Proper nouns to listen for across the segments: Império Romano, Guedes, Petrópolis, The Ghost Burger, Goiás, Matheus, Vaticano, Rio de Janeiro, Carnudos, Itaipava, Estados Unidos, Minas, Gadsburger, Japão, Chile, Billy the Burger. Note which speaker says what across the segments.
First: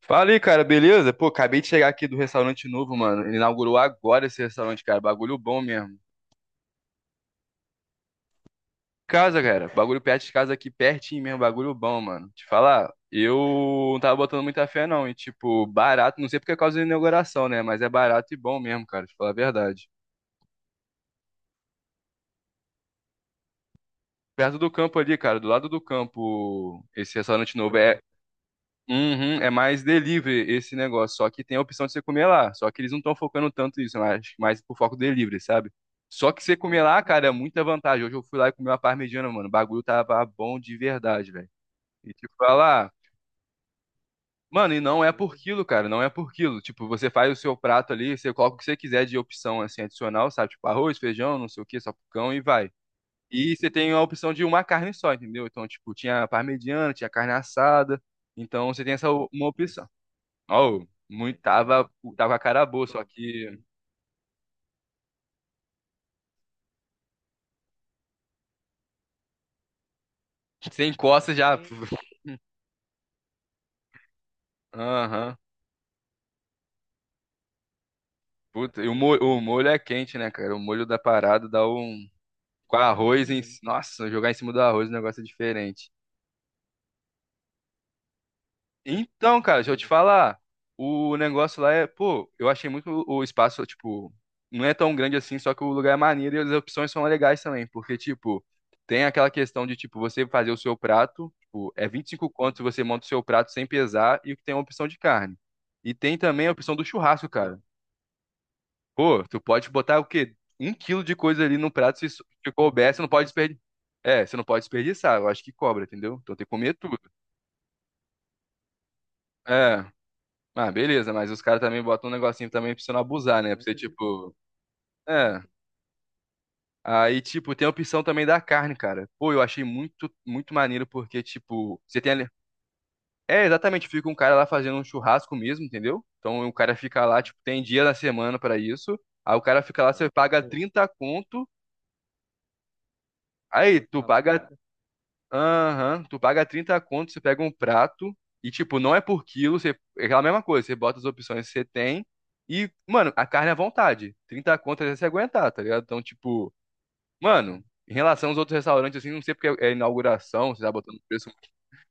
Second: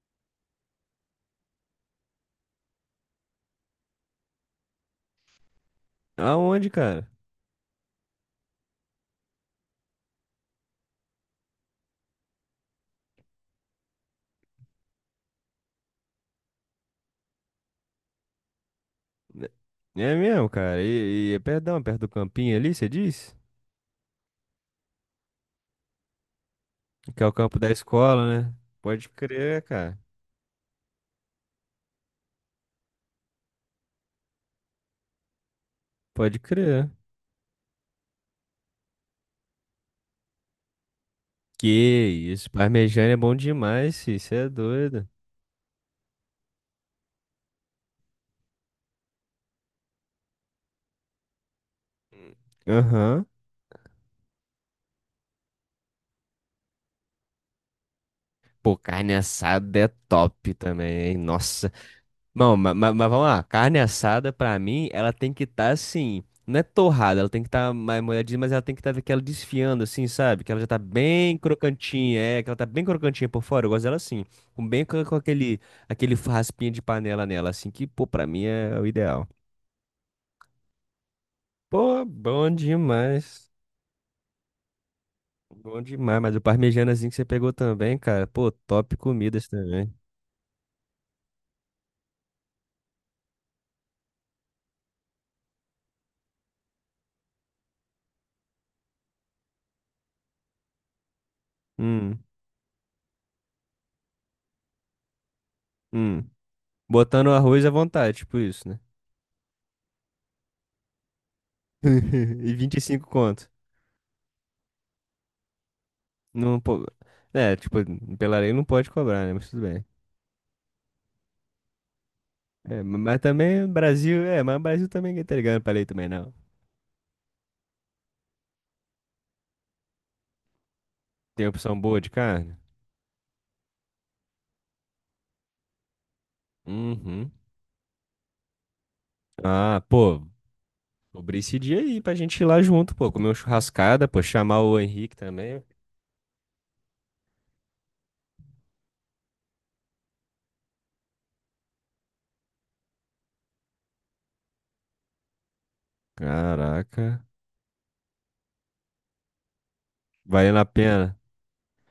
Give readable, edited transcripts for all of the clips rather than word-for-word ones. Speaker 1: Fala aí, cara, beleza? Pô, acabei de chegar aqui do restaurante novo, mano. Ele inaugurou agora esse restaurante, cara. Bagulho bom mesmo.
Speaker 2: Aonde, cara?
Speaker 1: Casa, cara. Bagulho perto de casa aqui, pertinho mesmo. Bagulho bom, mano. Te falar, eu não tava botando muita fé, não. E, tipo, barato. Não sei porque é causa da inauguração, né? Mas é barato e bom mesmo, cara. Te falar a
Speaker 2: É
Speaker 1: verdade.
Speaker 2: é mesmo, cara. E, é perdão, perto do campinho ali, você diz?
Speaker 1: Perto do campo ali, cara. Do lado do campo, esse
Speaker 2: Que é o
Speaker 1: restaurante
Speaker 2: campo da
Speaker 1: novo. É.
Speaker 2: escola, né? Pode
Speaker 1: Uhum, é
Speaker 2: crer,
Speaker 1: mais
Speaker 2: cara.
Speaker 1: delivery esse negócio, só que tem a opção de você comer lá. Só que eles não estão focando tanto nisso, mas acho que mais por foco delivery, sabe? Só
Speaker 2: Pode
Speaker 1: que você comer
Speaker 2: crer.
Speaker 1: lá, cara, é muita vantagem. Hoje eu fui lá e comi uma parmegiana, mano. O bagulho tava bom de verdade, velho.
Speaker 2: Que
Speaker 1: E tipo,
Speaker 2: isso,
Speaker 1: falar,
Speaker 2: parmegiana é bom demais, fi. Você é
Speaker 1: mano, e não
Speaker 2: doido.
Speaker 1: é por quilo, cara, não é por quilo. Tipo, você faz o seu prato ali, você coloca o que você quiser de opção assim adicional, sabe? Tipo, arroz, feijão, não sei o que, salpicão e vai.
Speaker 2: Aham.
Speaker 1: E você tem a opção de uma carne só, entendeu? Então, tipo, tinha parmegiana, tinha carne assada. Então,
Speaker 2: Pô,
Speaker 1: você tem essa
Speaker 2: carne
Speaker 1: uma
Speaker 2: assada
Speaker 1: opção.
Speaker 2: é top
Speaker 1: Oh,
Speaker 2: também, hein?
Speaker 1: muito,
Speaker 2: Nossa.
Speaker 1: tava com a
Speaker 2: Não,
Speaker 1: cara
Speaker 2: mas,
Speaker 1: boa,
Speaker 2: mas,
Speaker 1: só
Speaker 2: vamos lá.
Speaker 1: que
Speaker 2: Carne assada, pra mim, ela tem que estar assim. Não é torrada, ela tem que estar mais molhadinha, mas ela tem que estar aquela desfiando, assim, sabe? Que ela já tá
Speaker 1: sem encosta
Speaker 2: bem
Speaker 1: já.
Speaker 2: crocantinha, é, que ela tá bem crocantinha por fora. Eu gosto dela assim, com
Speaker 1: Aham.
Speaker 2: aquele raspinha de panela nela, assim, que, pô, pra mim é
Speaker 1: Puta,
Speaker 2: o
Speaker 1: e
Speaker 2: ideal.
Speaker 1: o molho é quente, né, cara? O molho da parada dá
Speaker 2: Pô,
Speaker 1: um.
Speaker 2: bom
Speaker 1: Com arroz em.
Speaker 2: demais.
Speaker 1: Nossa, jogar em cima do arroz, o negócio é
Speaker 2: Bom
Speaker 1: diferente.
Speaker 2: demais, mas o parmejanazinho que você pegou também, cara, pô, top
Speaker 1: Então,
Speaker 2: comidas
Speaker 1: cara, deixa eu te
Speaker 2: também.
Speaker 1: falar. O negócio lá é, pô, eu achei muito o espaço, tipo, não é tão grande assim, só que o lugar é maneiro e as opções são legais também, porque, tipo, tem aquela questão de, tipo, você fazer o seu prato, tipo, é
Speaker 2: Hum,
Speaker 1: 25 conto se você monta o seu prato sem pesar e tem a opção de carne. E tem
Speaker 2: hum.
Speaker 1: também a opção do churrasco,
Speaker 2: Botando
Speaker 1: cara.
Speaker 2: arroz à vontade, tipo isso, né?
Speaker 1: Pô, tu pode botar o quê? Um quilo de coisa ali no prato,
Speaker 2: E
Speaker 1: se
Speaker 2: vinte e
Speaker 1: couber, você
Speaker 2: cinco
Speaker 1: não pode
Speaker 2: conto.
Speaker 1: desperdiçar. É, você não pode desperdiçar, eu acho que cobra, entendeu? Então tem que
Speaker 2: Não,
Speaker 1: comer tudo.
Speaker 2: é, tipo, pela lei não pode cobrar, né? Mas tudo bem.
Speaker 1: É. Ah, beleza, mas os caras também botam um negocinho também
Speaker 2: É,
Speaker 1: pra você
Speaker 2: ma-
Speaker 1: não
Speaker 2: mas
Speaker 1: abusar, né?
Speaker 2: também
Speaker 1: Pra
Speaker 2: o
Speaker 1: você,
Speaker 2: Brasil,
Speaker 1: tipo.
Speaker 2: é, mas o Brasil também ninguém tá
Speaker 1: É.
Speaker 2: ligando pra lei também, não.
Speaker 1: Aí, tipo, tem a opção também da carne, cara. Pô, eu achei muito, muito maneiro, porque,
Speaker 2: Tem opção
Speaker 1: tipo, você
Speaker 2: boa de
Speaker 1: tem ali.
Speaker 2: carne?
Speaker 1: É, exatamente, fica um cara lá fazendo um churrasco mesmo, entendeu? Então o cara fica lá,
Speaker 2: Uhum.
Speaker 1: tipo, tem dia da semana pra isso. Aí o cara
Speaker 2: Ah,
Speaker 1: fica lá, você
Speaker 2: pô,
Speaker 1: paga 30
Speaker 2: cobrir
Speaker 1: conto.
Speaker 2: esse dia aí pra gente ir lá junto, pô, comer uma
Speaker 1: Aí, tu
Speaker 2: churrascada, pô,
Speaker 1: paga
Speaker 2: chamar o Henrique também.
Speaker 1: Aham, tu paga 30 conto, você pega um prato e, tipo, não é por quilo, você, é aquela mesma coisa, você bota as opções que você tem e, mano, a carne é à vontade. 30 conto é você aguentar, tá ligado? Então, tipo,
Speaker 2: Caraca,
Speaker 1: mano, em relação aos outros restaurantes, assim, não sei porque é inauguração,
Speaker 2: valendo
Speaker 1: você
Speaker 2: a
Speaker 1: tá botando
Speaker 2: pena.
Speaker 1: preço.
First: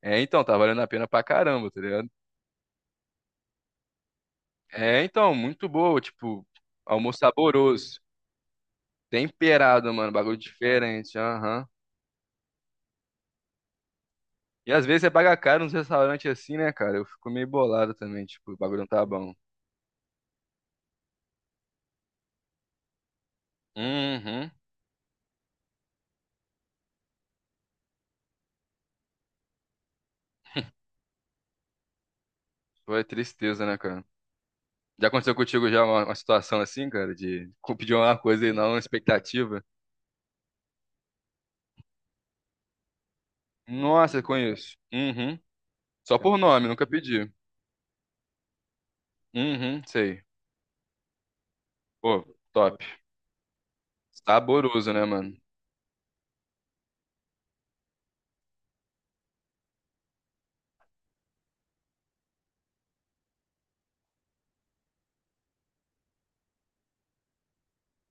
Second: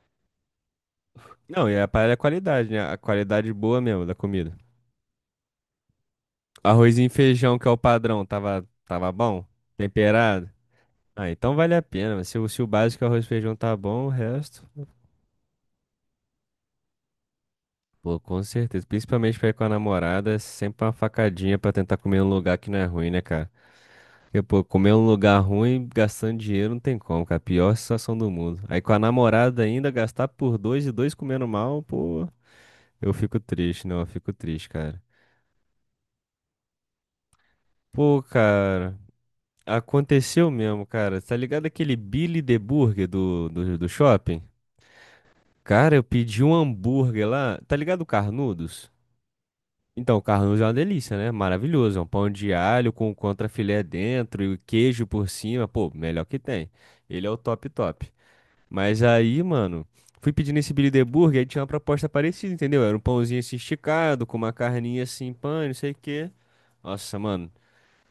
Speaker 1: É, então, tá valendo a pena pra
Speaker 2: Não,
Speaker 1: caramba,
Speaker 2: e
Speaker 1: tá
Speaker 2: a
Speaker 1: ligado?
Speaker 2: parada é a qualidade, né? A qualidade boa mesmo da comida.
Speaker 1: É, então, muito boa, tipo,
Speaker 2: Arroz e
Speaker 1: almoço
Speaker 2: feijão, que é o
Speaker 1: saboroso,
Speaker 2: padrão, tava bom?
Speaker 1: temperado, mano, bagulho
Speaker 2: Temperado?
Speaker 1: diferente,
Speaker 2: Ah, então
Speaker 1: aham.
Speaker 2: vale a pena. Se o básico é arroz e feijão tá bom, o resto.
Speaker 1: E às vezes você paga caro nos restaurantes assim, né, cara? Eu fico meio bolado
Speaker 2: Pô,
Speaker 1: também,
Speaker 2: com
Speaker 1: tipo, o bagulho
Speaker 2: certeza.
Speaker 1: não tá bom.
Speaker 2: Principalmente pra ir com a namorada, é sempre uma facadinha pra tentar comer um lugar que não é ruim, né, cara? Porque,
Speaker 1: Uhum.
Speaker 2: pô, comer um lugar ruim, gastando dinheiro, não tem como, cara. Pior situação do mundo. Aí com a namorada ainda, gastar por dois e dois comendo mal, pô,
Speaker 1: Foi
Speaker 2: eu fico
Speaker 1: tristeza, né,
Speaker 2: triste, não,
Speaker 1: cara?
Speaker 2: eu fico triste, cara.
Speaker 1: Já aconteceu contigo já uma situação assim, cara, de pedir uma
Speaker 2: Pô,
Speaker 1: coisa e não uma
Speaker 2: cara,
Speaker 1: expectativa?
Speaker 2: aconteceu mesmo, cara. Tá ligado aquele Billy the Burger do
Speaker 1: Nossa,
Speaker 2: shopping?
Speaker 1: conheço. Uhum.
Speaker 2: Cara, eu
Speaker 1: Só por
Speaker 2: pedi um
Speaker 1: nome, nunca
Speaker 2: hambúrguer
Speaker 1: pedi.
Speaker 2: lá, tá ligado o Carnudos?
Speaker 1: Uhum,
Speaker 2: Então, o
Speaker 1: sei.
Speaker 2: Carlos é uma delícia, né? Maravilhoso. É um
Speaker 1: Pô,
Speaker 2: pão de
Speaker 1: top.
Speaker 2: alho com contrafilé dentro e o
Speaker 1: Saboroso, né,
Speaker 2: queijo por
Speaker 1: mano?
Speaker 2: cima. Pô, melhor que tem. Ele é o top top. Mas aí, mano, fui pedindo esse Billy the Burger, aí tinha uma proposta parecida, entendeu? Era um pãozinho assim esticado, com uma carninha assim, não sei o quê. Nossa, mano,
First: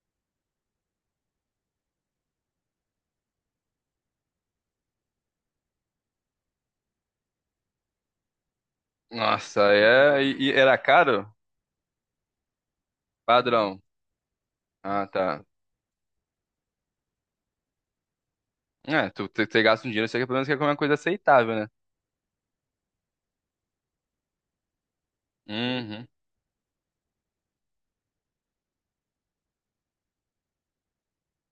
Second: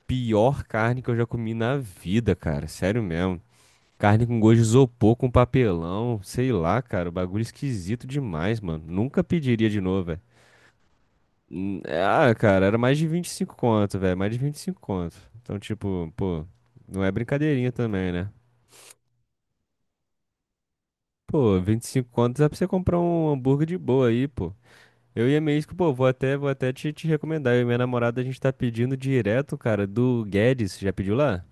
Speaker 2: pior carne que eu já comi na vida, cara. Sério mesmo. Carne com gosto de isopor, com papelão, sei lá, cara. O bagulho esquisito demais, mano. Nunca
Speaker 1: Nossa,
Speaker 2: pediria de novo, velho.
Speaker 1: é. E era caro?
Speaker 2: Ah, cara, era mais de 25
Speaker 1: Padrão.
Speaker 2: conto, velho. Mais de vinte e cinco
Speaker 1: Ah,
Speaker 2: conto.
Speaker 1: tá.
Speaker 2: Então, tipo, pô, não é brincadeirinha também, né?
Speaker 1: É, tu gasta um dinheiro, você quer pelo menos quer comer uma coisa aceitável,
Speaker 2: Pô,
Speaker 1: né?
Speaker 2: 25 contos dá pra você comprar um hambúrguer de boa aí, pô. Eu e a minha ex, que, pô, vou
Speaker 1: Uhum.
Speaker 2: até, vou até te recomendar. Eu e minha namorada, a gente tá pedindo direto, cara, do Guedes. Já pediu lá?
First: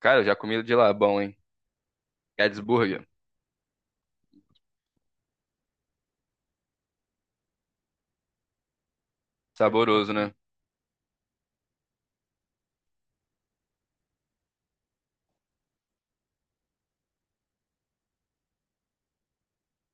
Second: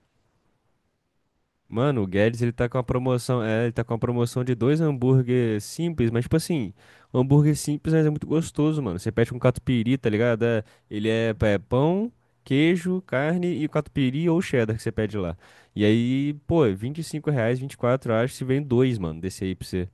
Speaker 1: Cara, eu já comi de lá, bom, hein?
Speaker 2: Mano, o Guedes,
Speaker 1: Gadsburger.
Speaker 2: ele tá com uma promoção de dois hambúrguer simples, mas tipo assim, o hambúrguer simples, mas é muito gostoso, mano. Você pede com catupiry, tá
Speaker 1: Saboroso, né?
Speaker 2: ligado? É, ele é pão, queijo, carne e catupiry ou cheddar que você pede lá. E aí, pô, é 25 reais, 24, eu acho, se vem dois, mano, desse aí pra você.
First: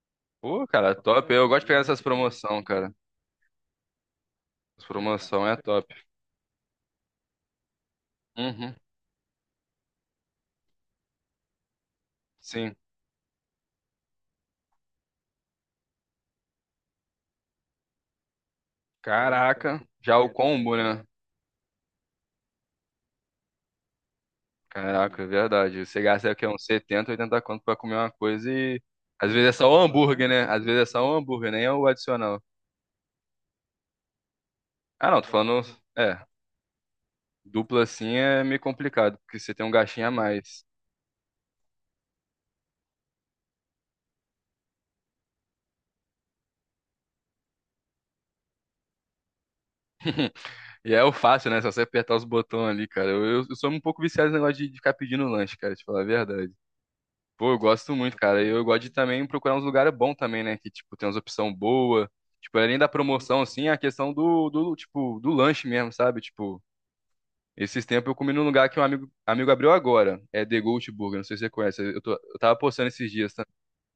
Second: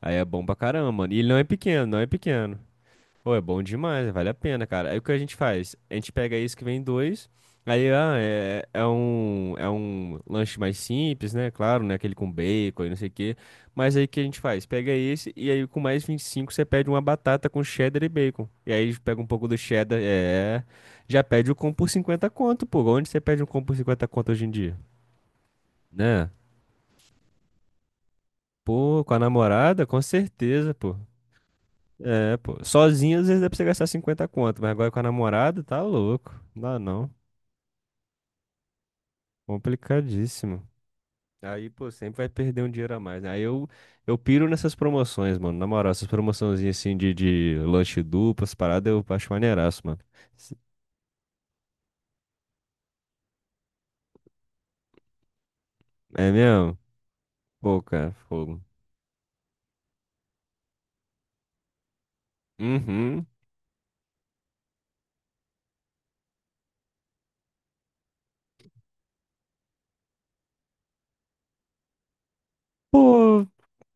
Speaker 2: Aí é bom pra
Speaker 1: Pô,
Speaker 2: caramba,
Speaker 1: cara,
Speaker 2: mano. E ele
Speaker 1: top.
Speaker 2: não é
Speaker 1: Eu gosto de pegar
Speaker 2: pequeno, não
Speaker 1: essas
Speaker 2: é pequeno.
Speaker 1: promoção, cara.
Speaker 2: Pô, é bom demais, vale a pena,
Speaker 1: As
Speaker 2: cara. Aí o que a gente
Speaker 1: promoção é
Speaker 2: faz?
Speaker 1: top.
Speaker 2: A gente pega isso que vem dois, aí ah, é,
Speaker 1: Uhum,
Speaker 2: é um, é um lanche mais simples, né? Claro, né? Aquele com
Speaker 1: sim.
Speaker 2: bacon e não sei o quê. Mas aí o que a gente faz? Pega esse e aí com mais 25 você pede uma batata com cheddar e bacon. E aí pega um pouco do
Speaker 1: Caraca,
Speaker 2: cheddar,
Speaker 1: já o
Speaker 2: é.
Speaker 1: combo, né?
Speaker 2: Já pede o combo por 50 conto, pô. Onde você pede um combo por 50 conto hoje em dia?
Speaker 1: Caraca, é verdade. Você
Speaker 2: Né?
Speaker 1: gasta o quê? Uns 70, 80 conto pra comer uma coisa e.
Speaker 2: Pô, com a
Speaker 1: Às vezes é só o
Speaker 2: namorada, com
Speaker 1: hambúrguer, né? Às
Speaker 2: certeza,
Speaker 1: vezes é
Speaker 2: pô.
Speaker 1: só o hambúrguer, nem é o
Speaker 2: É,
Speaker 1: adicional.
Speaker 2: pô. Sozinho, às vezes dá pra você gastar 50 conto, mas agora com a
Speaker 1: Ah, não, tô
Speaker 2: namorada,
Speaker 1: falando.
Speaker 2: tá
Speaker 1: É,
Speaker 2: louco. Não dá não.
Speaker 1: dupla assim é meio complicado, porque você tem um gastinho a mais.
Speaker 2: Complicadíssimo. Aí, pô, sempre vai perder um dinheiro a mais. Né? Aí eu piro nessas promoções, mano. Na moral, essas promoçãozinhas assim de lanche duplo, essas paradas, eu acho maneiraço, mano. Se-
Speaker 1: E é o fácil, né? É só você apertar os botões ali, cara. Eu sou um pouco viciado nesse negócio de ficar pedindo lanche, cara, te falar a
Speaker 2: É
Speaker 1: verdade.
Speaker 2: mesmo?
Speaker 1: Pô, eu
Speaker 2: Pô,
Speaker 1: gosto
Speaker 2: cara,
Speaker 1: muito, cara. E
Speaker 2: fogo.
Speaker 1: eu gosto de também procurar uns lugares bons também, né? Que, tipo, tem umas opções boas. Tipo, além da
Speaker 2: Uhum.
Speaker 1: promoção, assim, a questão do lanche mesmo, sabe? Tipo, esses tempos eu comi num lugar que um amigo, amigo abriu agora. É The Ghost Burger, não sei se você conhece. Eu tava postando esses dias,
Speaker 2: Pô,
Speaker 1: tá?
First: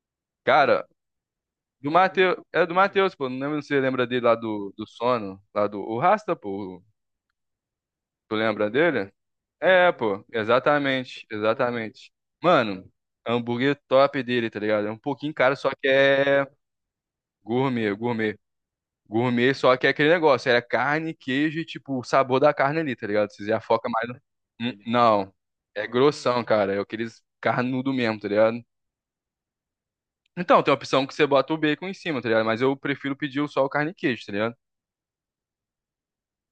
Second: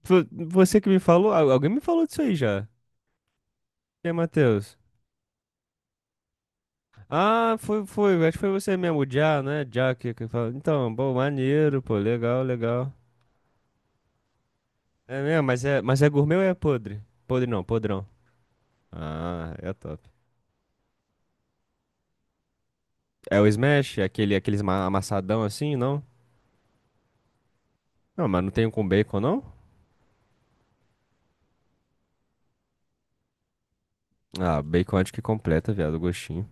Speaker 2: você
Speaker 1: Cara,
Speaker 2: que me falou, alguém me
Speaker 1: do
Speaker 2: falou disso aí
Speaker 1: Matheus, é
Speaker 2: já.
Speaker 1: do Matheus, pô. Não lembro se você lembra
Speaker 2: E aí,
Speaker 1: dele lá do,
Speaker 2: Matheus?
Speaker 1: do Sono, lá do... O Rasta, pô.
Speaker 2: Ah, foi, acho
Speaker 1: Tu
Speaker 2: que foi
Speaker 1: lembra
Speaker 2: você mesmo, o
Speaker 1: dele?
Speaker 2: Já, né?
Speaker 1: É,
Speaker 2: Já que,
Speaker 1: pô.
Speaker 2: que fala. Então, bom,
Speaker 1: Exatamente,
Speaker 2: maneiro, pô,
Speaker 1: exatamente.
Speaker 2: legal,
Speaker 1: Mano...
Speaker 2: legal.
Speaker 1: Hambúrguer top dele, tá ligado? É um
Speaker 2: É
Speaker 1: pouquinho
Speaker 2: mesmo,
Speaker 1: caro,
Speaker 2: mas
Speaker 1: só
Speaker 2: é,
Speaker 1: que
Speaker 2: mas é gourmet ou
Speaker 1: é
Speaker 2: é podre? Podre não,
Speaker 1: gourmet,
Speaker 2: podrão.
Speaker 1: gourmet.
Speaker 2: Ah,
Speaker 1: Gourmet,
Speaker 2: é
Speaker 1: só que é
Speaker 2: top.
Speaker 1: aquele negócio, era carne, queijo e, tipo, o sabor da carne ali, tá ligado?
Speaker 2: É o
Speaker 1: Vocês já focam
Speaker 2: smash, é
Speaker 1: mais. No-
Speaker 2: aquele, aqueles ma-
Speaker 1: Não,
Speaker 2: amassadão assim,
Speaker 1: é
Speaker 2: não?
Speaker 1: grossão, cara. É aqueles carnudo mesmo,
Speaker 2: Não,
Speaker 1: tá
Speaker 2: mas não
Speaker 1: ligado?
Speaker 2: tem um com bacon, não?
Speaker 1: Então, tem a opção que você bota o bacon em cima, tá ligado? Mas eu prefiro pedir o só o carne e queijo, tá ligado?
Speaker 2: Ah, bacon acho que completa, viado, o gostinho.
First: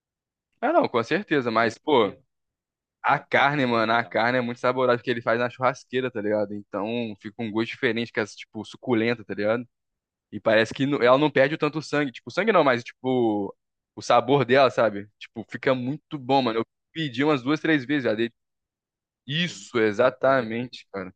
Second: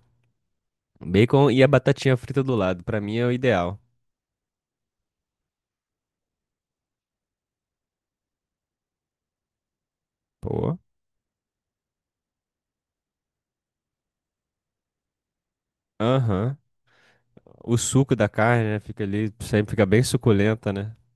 Speaker 1: Ah, não, com
Speaker 2: Bacon
Speaker 1: certeza,
Speaker 2: e a
Speaker 1: mas, pô,
Speaker 2: batatinha frita do lado, pra mim
Speaker 1: a
Speaker 2: é o
Speaker 1: carne,
Speaker 2: ideal.
Speaker 1: mano, a carne é muito saborosa porque ele faz na churrasqueira, tá ligado? Então, fica um gosto diferente, que é, tipo, suculenta, tá ligado? E parece
Speaker 2: Pô.
Speaker 1: que ela não perde tanto sangue. Tipo, sangue não, mas tipo, o sabor dela, sabe? Tipo, fica muito bom,
Speaker 2: Aham.
Speaker 1: mano. Eu pedi umas duas,
Speaker 2: O
Speaker 1: três vezes já
Speaker 2: suco da
Speaker 1: dele.
Speaker 2: carne, né, fica ali, sempre
Speaker 1: Isso,
Speaker 2: fica bem suculenta,
Speaker 1: exatamente,
Speaker 2: né?
Speaker 1: cara.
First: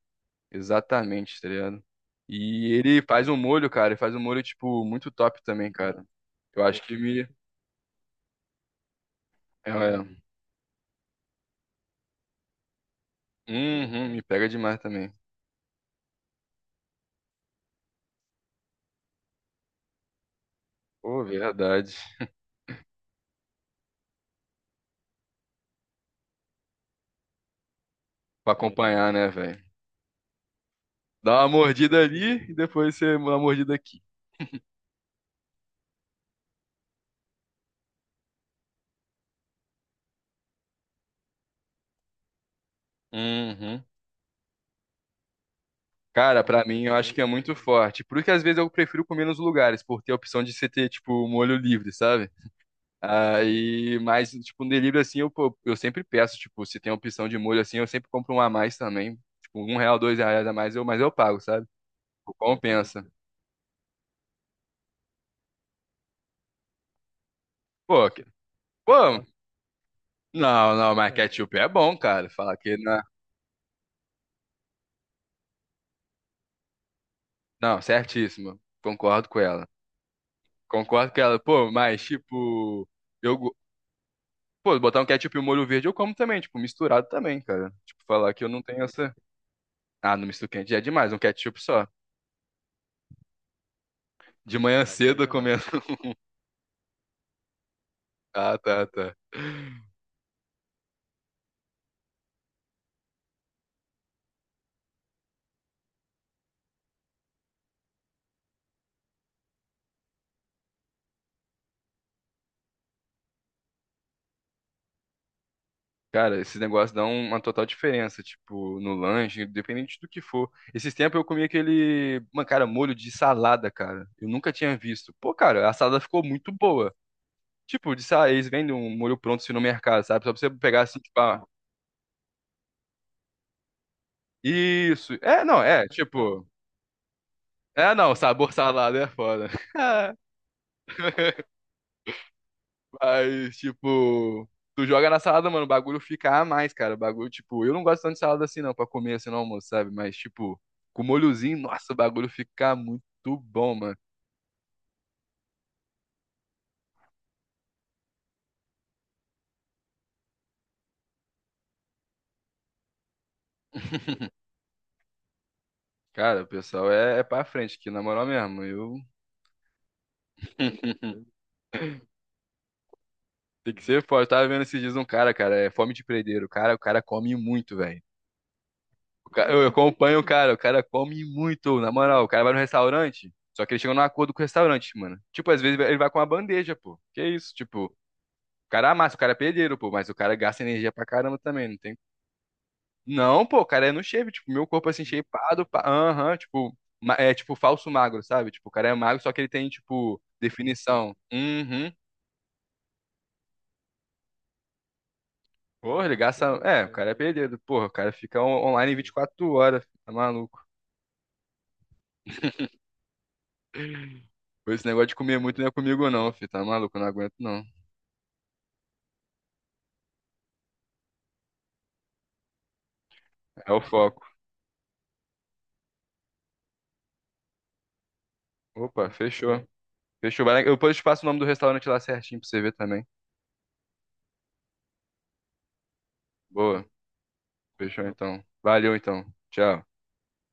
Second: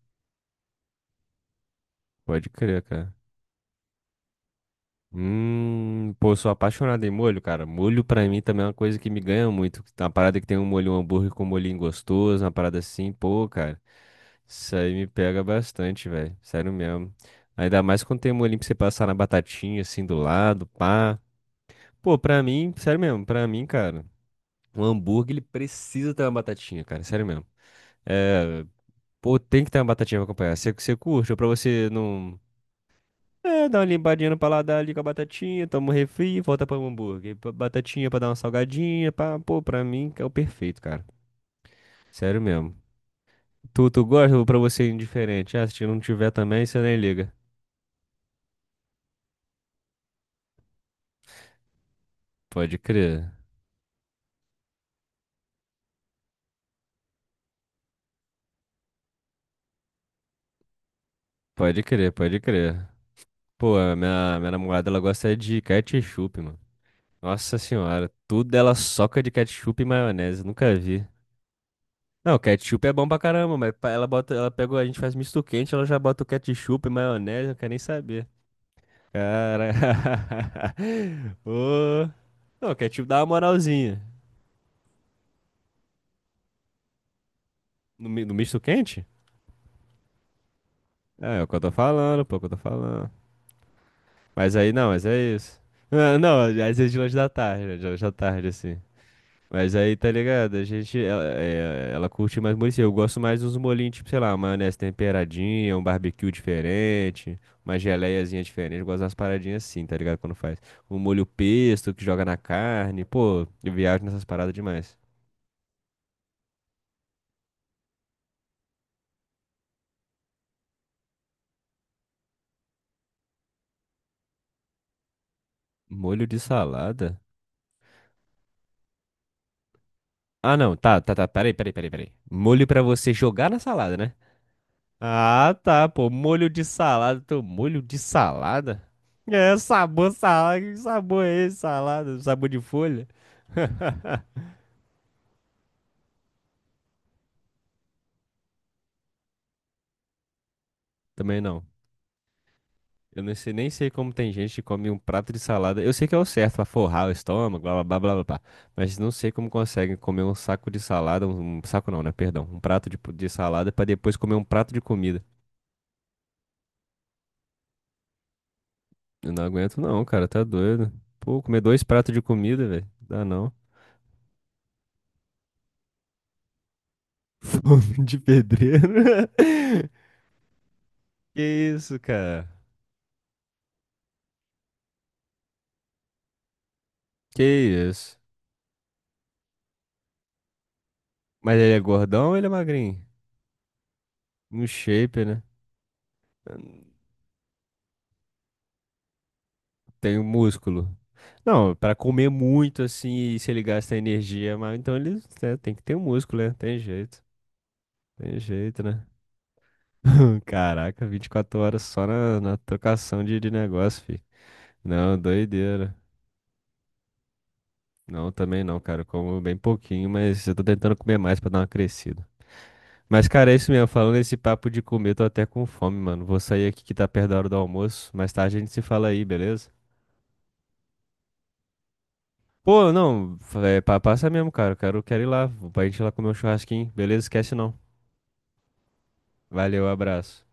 Speaker 1: Exatamente, tá ligado?
Speaker 2: Pode
Speaker 1: E
Speaker 2: crer,
Speaker 1: ele
Speaker 2: cara.
Speaker 1: faz um molho, cara. Ele faz um molho, tipo, muito top também, cara.
Speaker 2: Pô, sou
Speaker 1: Eu acho que
Speaker 2: apaixonado em
Speaker 1: me.
Speaker 2: molho, cara. Molho pra mim também é uma coisa que me ganha
Speaker 1: É,
Speaker 2: muito. Uma
Speaker 1: é.
Speaker 2: parada que tem um molho, um hambúrguer com um molhinho gostoso, uma parada assim, pô, cara.
Speaker 1: Uhum, me pega
Speaker 2: Isso
Speaker 1: demais
Speaker 2: aí me
Speaker 1: também.
Speaker 2: pega bastante, velho. Sério mesmo. Ainda mais quando tem um molhinho pra você passar na batatinha, assim, do lado, pá.
Speaker 1: Pô, verdade.
Speaker 2: Pô, pra mim, sério mesmo, pra mim, cara, um hambúrguer, ele precisa ter uma batatinha, cara, sério mesmo.
Speaker 1: Pra
Speaker 2: É,
Speaker 1: acompanhar, né,
Speaker 2: pô,
Speaker 1: velho?
Speaker 2: tem que ter uma batatinha pra acompanhar. Você curte, ou
Speaker 1: Dá
Speaker 2: pra
Speaker 1: uma
Speaker 2: você
Speaker 1: mordida
Speaker 2: não...
Speaker 1: ali e depois você dá uma
Speaker 2: É,
Speaker 1: mordida
Speaker 2: dá uma
Speaker 1: aqui.
Speaker 2: limpadinha no paladar ali com a batatinha, toma um refri e volta pra um hambúrguer. Batatinha pra dar uma salgadinha, pá. Pô, pra mim, é o perfeito, cara. Sério mesmo.
Speaker 1: Uhum.
Speaker 2: Tu gosta ou pra você é indiferente? Ah, se não tiver
Speaker 1: Cara,
Speaker 2: também,
Speaker 1: pra
Speaker 2: você
Speaker 1: mim eu
Speaker 2: nem
Speaker 1: acho que é
Speaker 2: liga.
Speaker 1: muito forte. Por isso que às vezes eu prefiro comer nos lugares, por ter a opção de você ter, tipo, molho livre, sabe?
Speaker 2: Pode crer.
Speaker 1: Aí, mas, tipo, no delivery assim, pô, eu sempre peço, tipo, se tem opção de molho assim, eu sempre compro um a mais também. Tipo, R$ 1, R$ 2 a mais, mas eu pago, sabe?
Speaker 2: Pode crer,
Speaker 1: Tipo,
Speaker 2: pode crer.
Speaker 1: compensa.
Speaker 2: Pô, a minha namorada, ela gosta é de ketchup, mano. Nossa
Speaker 1: Pô,
Speaker 2: senhora,
Speaker 1: que-
Speaker 2: tudo ela soca
Speaker 1: pô,
Speaker 2: de ketchup e maionese, nunca
Speaker 1: não, não,
Speaker 2: vi.
Speaker 1: mas ketchup é bom, cara.
Speaker 2: Não,
Speaker 1: Falar que
Speaker 2: ketchup é
Speaker 1: não.
Speaker 2: bom pra caramba, mas ela bota, ela pega, a gente faz misto quente, ela já bota o ketchup e maionese, eu não quero nem
Speaker 1: Não,
Speaker 2: saber.
Speaker 1: certíssimo. Concordo com ela.
Speaker 2: Cara.
Speaker 1: Concordo com ela. Pô, mas,
Speaker 2: Ô. Não,
Speaker 1: tipo.
Speaker 2: ketchup dá uma
Speaker 1: Eu,
Speaker 2: moralzinha.
Speaker 1: Pô, botar um ketchup e um molho verde eu como também, tipo, misturado também, cara. Tipo,
Speaker 2: No, mi-
Speaker 1: falar
Speaker 2: no
Speaker 1: que eu
Speaker 2: misto
Speaker 1: não tenho
Speaker 2: quente?
Speaker 1: essa. Ah, no misto quente já é demais, um
Speaker 2: É o que eu
Speaker 1: ketchup
Speaker 2: tô
Speaker 1: só.
Speaker 2: falando, pô, é o que eu tô falando. Mas
Speaker 1: De
Speaker 2: aí
Speaker 1: manhã
Speaker 2: não, mas é
Speaker 1: cedo eu
Speaker 2: isso.
Speaker 1: comendo.
Speaker 2: Ah, não, às vezes de lanche da tarde, né? De lanche da tarde,
Speaker 1: Ah,
Speaker 2: assim.
Speaker 1: tá, tá.
Speaker 2: Mas aí, tá ligado? A gente, ela, é, ela curte mais molho, assim. Eu gosto mais dos molhinhos, tipo, sei lá, uma maionese temperadinha, um barbecue diferente, uma geleiazinha diferente. Eu gosto das paradinhas assim, tá ligado? Quando faz. Um molho pesto que joga na carne. Pô, eu viajo nessas paradas demais.
Speaker 1: Cara, esses negócios dão uma total diferença, tipo, no lanche, independente do que for. Esses tempos eu comi aquele, mano, cara, molho de salada, cara. Eu nunca tinha visto. Pô, cara, a salada ficou
Speaker 2: Molho de
Speaker 1: muito boa.
Speaker 2: salada?
Speaker 1: Tipo, eles vendem um molho pronto assim no mercado, sabe? Só pra você
Speaker 2: Ah, não,
Speaker 1: pegar assim,
Speaker 2: tá, tá,
Speaker 1: tipo,
Speaker 2: tá.
Speaker 1: ah,
Speaker 2: Peraí, peraí, peraí, peraí. Molho pra você jogar na salada, né?
Speaker 1: isso. É,
Speaker 2: Ah,
Speaker 1: não, é,
Speaker 2: tá, pô.
Speaker 1: tipo.
Speaker 2: Molho de salada. Teu molho
Speaker 1: É,
Speaker 2: de
Speaker 1: não, sabor
Speaker 2: salada?
Speaker 1: salada é foda.
Speaker 2: É, sabor salada. Que sabor é esse, salada? Sabor de folha?
Speaker 1: Mas, tipo, tu joga na salada, mano, o bagulho fica a mais, cara. O bagulho, tipo, eu não gosto tanto de salada assim, não, pra comer assim no almoço, sabe? Mas, tipo, com
Speaker 2: Também
Speaker 1: molhozinho,
Speaker 2: não.
Speaker 1: nossa, o bagulho fica muito
Speaker 2: Eu nem sei, nem
Speaker 1: bom,
Speaker 2: sei
Speaker 1: mano.
Speaker 2: como tem gente que come um prato de salada. Eu sei que é o certo pra forrar o estômago, blá blá blá blá blá. Blá. Mas não sei como conseguem comer um saco de salada. Um saco não, né? Perdão. Um prato de salada pra depois comer um prato de comida.
Speaker 1: Cara, o pessoal é pra frente aqui, na moral mesmo. Eu.
Speaker 2: Eu não aguento, não, cara. Tá doido. Pô, comer dois pratos de comida, velho. Dá não.
Speaker 1: Tem que ser forte. Eu tava vendo esses dias um cara, cara, é fome de prendeiro. O cara come muito,
Speaker 2: Fome
Speaker 1: velho.
Speaker 2: de pedreiro.
Speaker 1: Eu acompanho o cara come
Speaker 2: Que
Speaker 1: muito, na
Speaker 2: isso,
Speaker 1: moral. O cara
Speaker 2: cara?
Speaker 1: vai no restaurante, só que ele chega num acordo com o restaurante, mano. Tipo, às vezes ele vai com uma bandeja, pô. Que
Speaker 2: Que
Speaker 1: isso, tipo. O
Speaker 2: isso?
Speaker 1: cara amassa, o cara é pedreiro, pô, mas o cara gasta energia pra caramba
Speaker 2: Mas
Speaker 1: também,
Speaker 2: ele
Speaker 1: não
Speaker 2: é
Speaker 1: tem.
Speaker 2: gordão ou ele é magrinho?
Speaker 1: Não, pô, o cara é no shape, tipo,
Speaker 2: No
Speaker 1: meu corpo assim,
Speaker 2: shape, né?
Speaker 1: shapeado, pá, aham, tipo, é tipo falso magro, sabe? Tipo, o cara é magro, só que ele tem,
Speaker 2: Tem
Speaker 1: tipo,
Speaker 2: o músculo.
Speaker 1: definição.
Speaker 2: Não,
Speaker 1: Uhum.
Speaker 2: pra comer muito assim, e se ele gasta energia, mas então ele né, tem que ter o
Speaker 1: Porra, ele
Speaker 2: músculo,
Speaker 1: gasta.
Speaker 2: né? Tem
Speaker 1: É, o cara é
Speaker 2: jeito.
Speaker 1: pedreiro, porra, o cara
Speaker 2: Tem
Speaker 1: fica
Speaker 2: jeito,
Speaker 1: online
Speaker 2: né?
Speaker 1: 24 horas, filho, tá maluco.
Speaker 2: Caraca, 24 horas só na trocação de negócio, fi.
Speaker 1: Pô, esse negócio de
Speaker 2: Não,
Speaker 1: comer muito não é
Speaker 2: doideira.
Speaker 1: comigo, não, filho, tá maluco, eu não aguento, não.
Speaker 2: Não, também não, cara. Eu como bem pouquinho, mas eu tô tentando comer mais pra dar uma crescida. Mas, cara, é isso
Speaker 1: É o
Speaker 2: mesmo. Falando
Speaker 1: foco.
Speaker 2: esse papo de comer, tô até com fome, mano. Vou sair aqui que tá perto da hora do almoço. Mais tarde a gente se fala
Speaker 1: Opa,
Speaker 2: aí,
Speaker 1: fechou.
Speaker 2: beleza?
Speaker 1: Fechou, eu depois te passo o nome do restaurante lá certinho pra você ver
Speaker 2: Pô,
Speaker 1: também.
Speaker 2: não, passa mesmo, cara. Eu quero ir lá. Pra gente ir lá comer um
Speaker 1: Boa,
Speaker 2: churrasquinho, beleza? Esquece não.
Speaker 1: fechou então. Valeu então. Tchau.
Speaker 2: Valeu, abraço.